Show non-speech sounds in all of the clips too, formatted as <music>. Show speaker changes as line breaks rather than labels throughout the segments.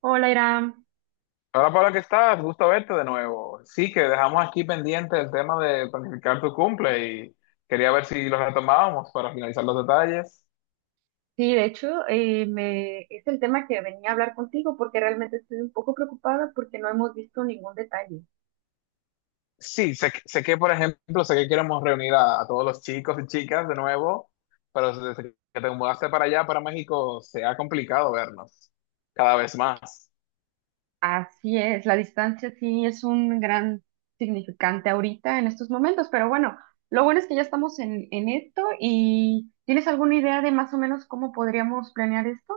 Hola, Iram.
Hola Pablo, ¿qué estás? Gusto verte de nuevo. Sí, que dejamos aquí pendiente el tema de planificar tu cumple y quería ver si lo retomábamos para finalizar los detalles.
Sí, de hecho, es el tema que venía a hablar contigo porque realmente estoy un poco preocupada porque no hemos visto ningún detalle.
Sí, sé que, por ejemplo, sé que queremos reunir a, todos los chicos y chicas de nuevo, pero desde que te mudaste para allá, para México, se ha complicado vernos cada vez más.
Así es, la distancia sí es un gran significante ahorita en estos momentos, pero bueno, lo bueno es que ya estamos en esto y ¿tienes alguna idea de más o menos cómo podríamos planear esto?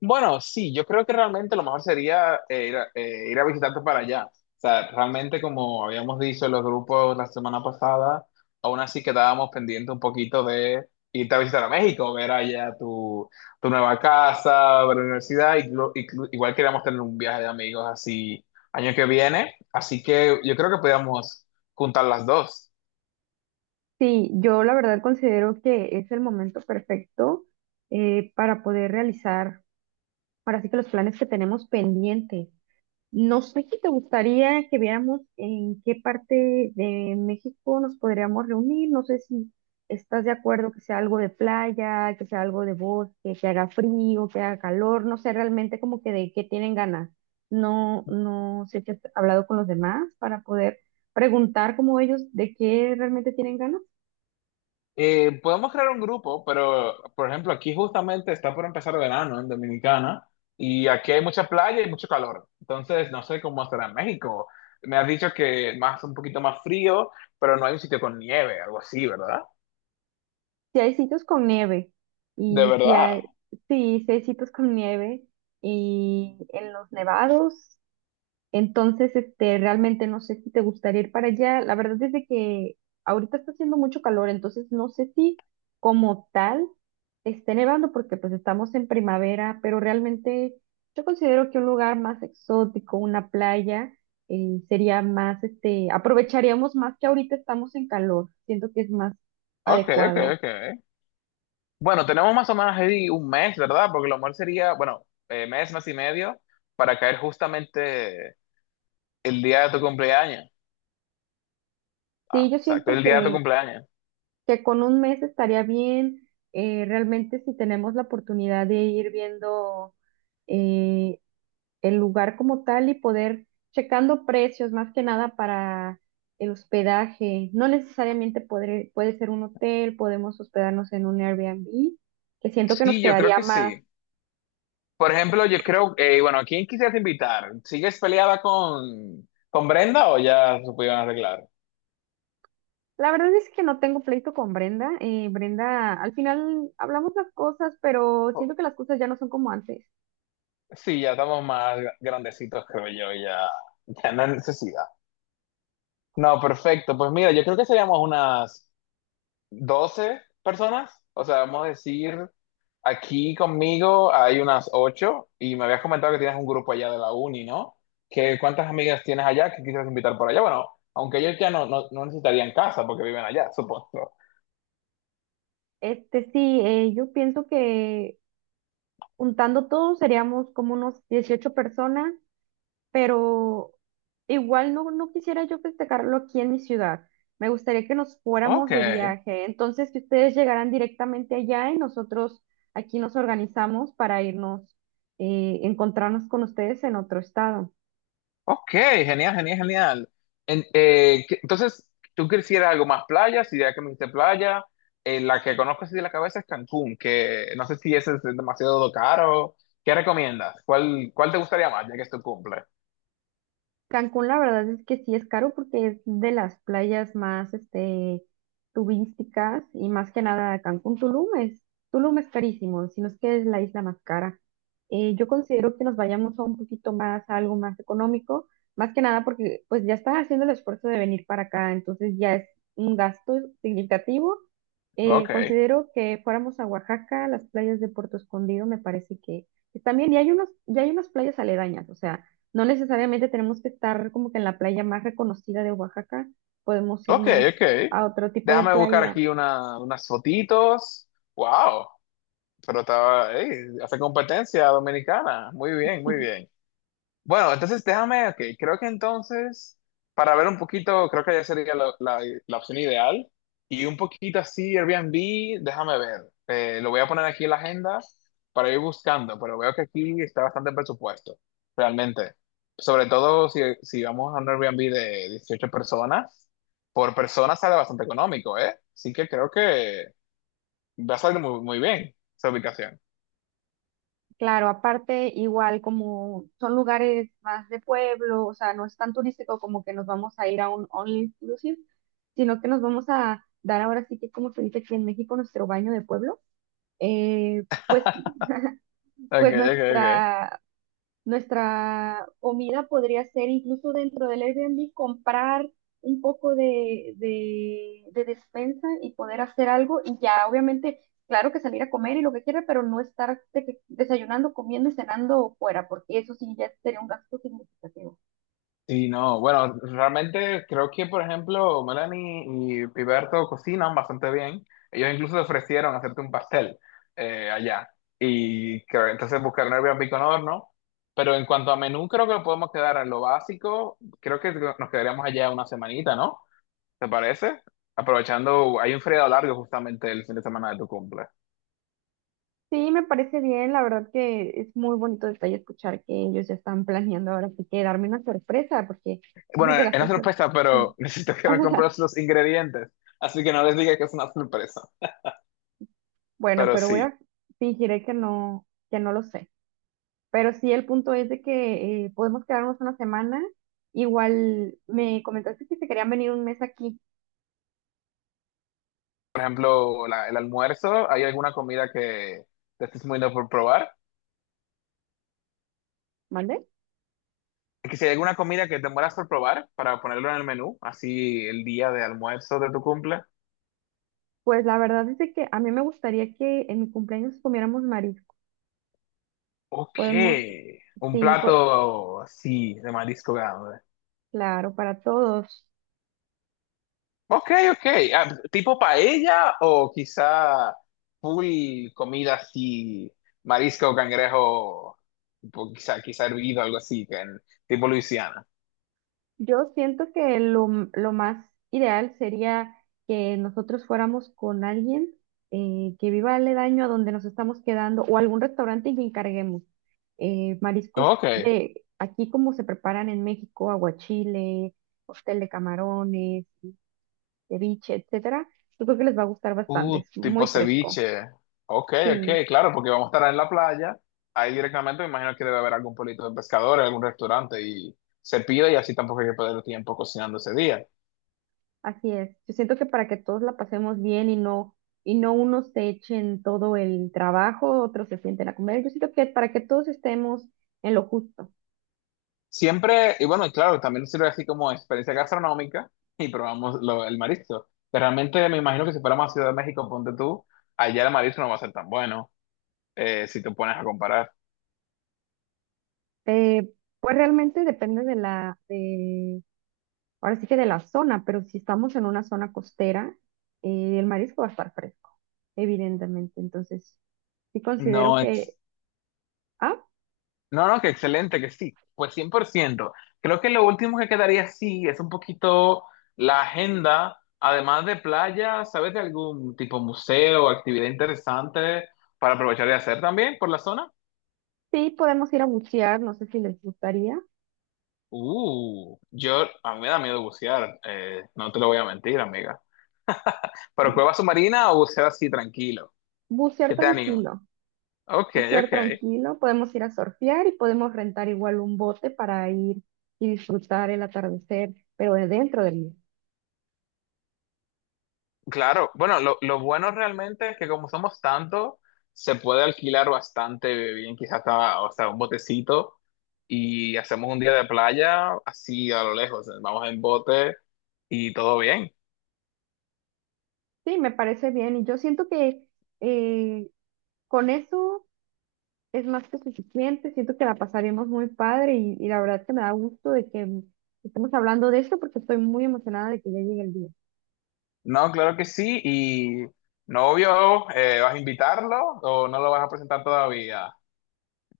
Bueno, sí, yo creo que realmente lo mejor sería ir a, visitarte para allá. O sea, realmente como habíamos dicho en los grupos la semana pasada, aún así quedábamos pendientes un poquito de irte a visitar a México, ver allá tu nueva casa, ver la universidad, y igual queríamos tener un viaje de amigos así año que viene, así que yo creo que podíamos juntar las dos.
Sí, yo la verdad considero que es el momento perfecto para poder realizar ahora sí que los planes que tenemos pendientes. No sé si te gustaría que viéramos en qué parte de México nos podríamos reunir. No sé si estás de acuerdo que sea algo de playa, que sea algo de bosque, que haga frío, que haga calor. No sé realmente como que de qué tienen ganas. No, no sé si has hablado con los demás para poder preguntar como ellos de qué realmente tienen ganas.
Podemos crear un grupo, pero por ejemplo, aquí justamente está por empezar verano en Dominicana y aquí hay mucha playa y mucho calor. Entonces, no sé cómo será en México. Me has dicho que más un poquito más frío, pero no hay un sitio con nieve, algo así, ¿verdad?
Si hay sitios con nieve
De
y si
verdad.
hay, sí, si hay sitios con nieve y en los nevados. Entonces, realmente no sé si te gustaría ir para allá. La verdad es de que ahorita está haciendo mucho calor, entonces no sé si como tal esté nevando porque pues estamos en primavera, pero realmente yo considero que un lugar más exótico, una playa, sería más, aprovecharíamos más que ahorita estamos en calor. Siento que es más
Ok, ok,
adecuado.
ok. Bueno, tenemos más o menos ahí un mes, ¿verdad? Porque lo mejor sería, bueno, mes, mes y medio, para caer justamente el día de tu cumpleaños.
Sí,
Ah,
yo
exacto,
siento
el día de tu
que
cumpleaños.
que con un mes estaría bien. Realmente si tenemos la oportunidad de ir viendo eh, el lugar como tal y poder checando precios más que nada para el hospedaje. No necesariamente puede ser un hotel, podemos hospedarnos en un Airbnb, que siento que nos
Sí, yo creo
quedaría
que
más.
sí. Por ejemplo, yo creo, bueno, ¿a quién quisieras invitar? ¿Sigues peleada con Brenda o ya se pudieron arreglar?
La verdad es que no tengo pleito con Brenda. Brenda, al final hablamos las cosas, pero
O-
siento que las cosas ya no son como antes.
Sí, ya estamos más grandecitos, creo yo, ya no hay necesidad. No, perfecto. Pues mira, yo creo que seríamos unas 12 personas. O sea, vamos a decir, aquí conmigo hay unas 8 y me habías comentado que tienes un grupo allá de la uni, ¿no? ¿Qué, cuántas amigas tienes allá que quisieras invitar por allá? Bueno, aunque ellos ya no necesitarían casa porque viven allá, supongo.
Sí, yo pienso que juntando todos seríamos como unos 18 personas, pero igual no, no quisiera yo festejarlo aquí en mi ciudad. Me gustaría que nos fuéramos
Ok.
de viaje, entonces que ustedes llegaran directamente allá y nosotros aquí nos organizamos para irnos, encontrarnos con ustedes en otro estado.
Ok, genial, genial, genial. Entonces, tú quisieras algo más playa, si ya que me dijiste playa, la que conozco así de la cabeza es Cancún, que no sé si ese es demasiado caro. ¿Qué recomiendas? ¿Cuál te gustaría más, ya que es tu cumple?
Cancún, la verdad es que sí es caro porque es de las playas más, turísticas y más que nada Cancún. Tulum es carísimo, sino es que es la isla más cara. Yo considero que nos vayamos a un poquito más, a algo más económico, más que nada porque pues ya estás haciendo el esfuerzo de venir para acá, entonces ya es un gasto significativo.
Ok,
Considero que fuéramos a Oaxaca, las playas de Puerto Escondido me parece que también, y ya hay unas playas aledañas, o sea. No necesariamente tenemos que estar como que en la playa más reconocida de Oaxaca, podemos
ok,
irnos
ok.
a otro tipo de
Déjame buscar
playa.
aquí unas fotitos. Wow, pero estaba, ey, hace competencia dominicana. Muy bien, muy
<laughs>
bien. Bueno, entonces déjame, ok, creo que entonces, para ver un poquito, creo que ya sería la opción ideal. Y un poquito así, Airbnb, déjame ver. Lo voy a poner aquí en la agenda para ir buscando, pero veo que aquí está bastante presupuesto, realmente. Sobre todo si vamos a un Airbnb de 18 personas, por persona sale bastante económico, ¿eh? Así que creo que va a salir muy, muy bien esa ubicación.
Claro, aparte, igual como son lugares más de pueblo, o sea, no es tan turístico como que nos vamos a ir a un all inclusive, sino que nos vamos a dar ahora sí que, como se dice aquí en México, nuestro baño de pueblo. Eh, pues, <laughs>
Ok,
pues
ok, ok.
nuestra Nuestra comida podría ser incluso dentro del Airbnb comprar un poco de despensa y poder hacer algo y ya obviamente, claro que salir a comer y lo que quiera, pero no estar desayunando, comiendo y cenando fuera, porque eso sí ya sería un gasto significativo.
Sí, no, bueno, realmente creo que, por ejemplo, Melanie y Piberto cocinan bastante bien. Ellos incluso ofrecieron hacerte un pastel allá. Y creo, entonces buscar un Airbnb con horno. Pero en cuanto a menú, creo que podemos quedar en lo básico. Creo que nos quedaríamos allá una semanita, ¿no? ¿Te parece? Aprovechando, hay un feriado largo justamente el fin de semana de tu cumple.
Sí, me parece bien, la verdad que es muy bonito detalle escuchar que ellos ya están planeando ahora sí que darme una sorpresa, porque yo
Bueno,
creo que
es
las
una
cosas,
sorpresa, pero
sí.
<laughs> necesito que me compres
<laughs>
los ingredientes. Así que no les diga que es una sorpresa.
Bueno,
Pero
pero voy
sí.
a fingiré que no lo sé. Pero sí, el punto es de que podemos quedarnos una semana. Igual me comentaste que se querían venir un mes aquí,
Por ejemplo, el almuerzo, ¿hay alguna comida que te estés muriendo por probar?
¿vale?
Que si hay alguna comida que te mueras por probar para ponerlo en el menú, así el día de almuerzo de tu cumple.
Pues la verdad es de que a mí me gustaría que en mi cumpleaños comiéramos marisco.
Ok,
Podemos,
un
sí,
plato, sí, de marisco grande.
claro, para todos.
Ok, ok. Ah, tipo paella o quizá full comida así, marisco, cangrejo, tipo, quizá hervido, algo así, que tipo Luisiana.
Yo siento que lo más ideal sería que nosotros fuéramos con alguien que viva aledaño a donde nos estamos quedando o algún restaurante y que encarguemos mariscos
Ok.
de aquí como se preparan en México: aguachile, cóctel de camarones, ceviche, etcétera. Yo creo que les va a gustar bastante, es
Tipo
muy fresco.
ceviche. Ok,
Sí.
ok, claro, porque vamos a estar en la playa. Ahí directamente me imagino que debe haber algún pueblito de pescadores, algún restaurante y se pide y así tampoco hay que perder tiempo cocinando ese día.
Así es. Yo siento que para que todos la pasemos bien, y no unos se echen todo el trabajo, otros se sienten a comer. Yo siento que para que todos estemos en lo justo.
Siempre, y bueno, y claro, también sirve así como experiencia gastronómica <laughs> y probamos el marisco. Pero realmente me imagino que si fuéramos a Ciudad de México, ponte tú, allá el marisco no va a ser tan bueno si te pones a comparar.
Eh, pues realmente depende ahora sí que de la zona, pero si estamos en una zona costera, el marisco va a estar fresco, evidentemente. Entonces, sí
No,
considero que, ah,
no, no, que excelente, que sí, pues 100%. Creo que lo último que quedaría sí es un poquito la agenda, además de playa, ¿sabes de algún tipo museo, o actividad interesante para aprovechar y hacer también por la zona?
sí podemos ir a bucear, no sé si les gustaría.
A mí me da miedo bucear, no te lo voy a mentir, amiga. Pero cueva
<laughs>
submarina o bucear así tranquilo,
Bucear
que te animo.
tranquilo.
Ok,
Bucear
ok.
tranquilo, podemos ir a surfear y podemos rentar igual un bote para ir y disfrutar el atardecer, pero de dentro del mar.
Claro, bueno, lo bueno realmente es que como somos tantos, se puede alquilar bastante bien, quizás hasta un botecito y hacemos un día de playa así a lo lejos, vamos en bote y todo bien.
Sí, me parece bien y yo siento que eh, con eso es más que suficiente, siento que la pasaremos muy padre y la verdad que me da gusto de que estemos hablando de esto porque estoy muy emocionada de que ya llegue el día.
No, claro que sí, y novio, ¿vas a invitarlo o no lo vas a presentar todavía?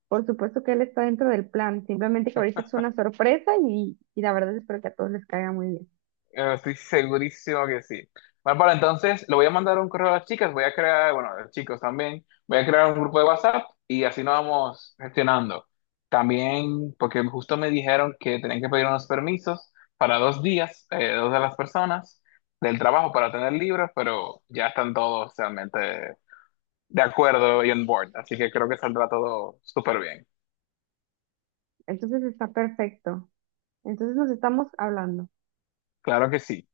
Por supuesto que él está dentro del plan, simplemente que ahorita es una sorpresa y la verdad espero que a todos les caiga muy bien.
Estoy segurísimo que sí. Bárbara, entonces le voy a mandar un correo a las chicas, voy a crear, bueno, a los chicos también, voy a crear un grupo de WhatsApp y así nos vamos gestionando. También, porque justo me dijeron que tenían que pedir unos permisos para 2 días, dos de las personas del trabajo para tener libros, pero ya están todos realmente de acuerdo y on board, así que creo que saldrá todo súper bien.
Entonces está perfecto. Entonces nos estamos hablando.
Claro que sí.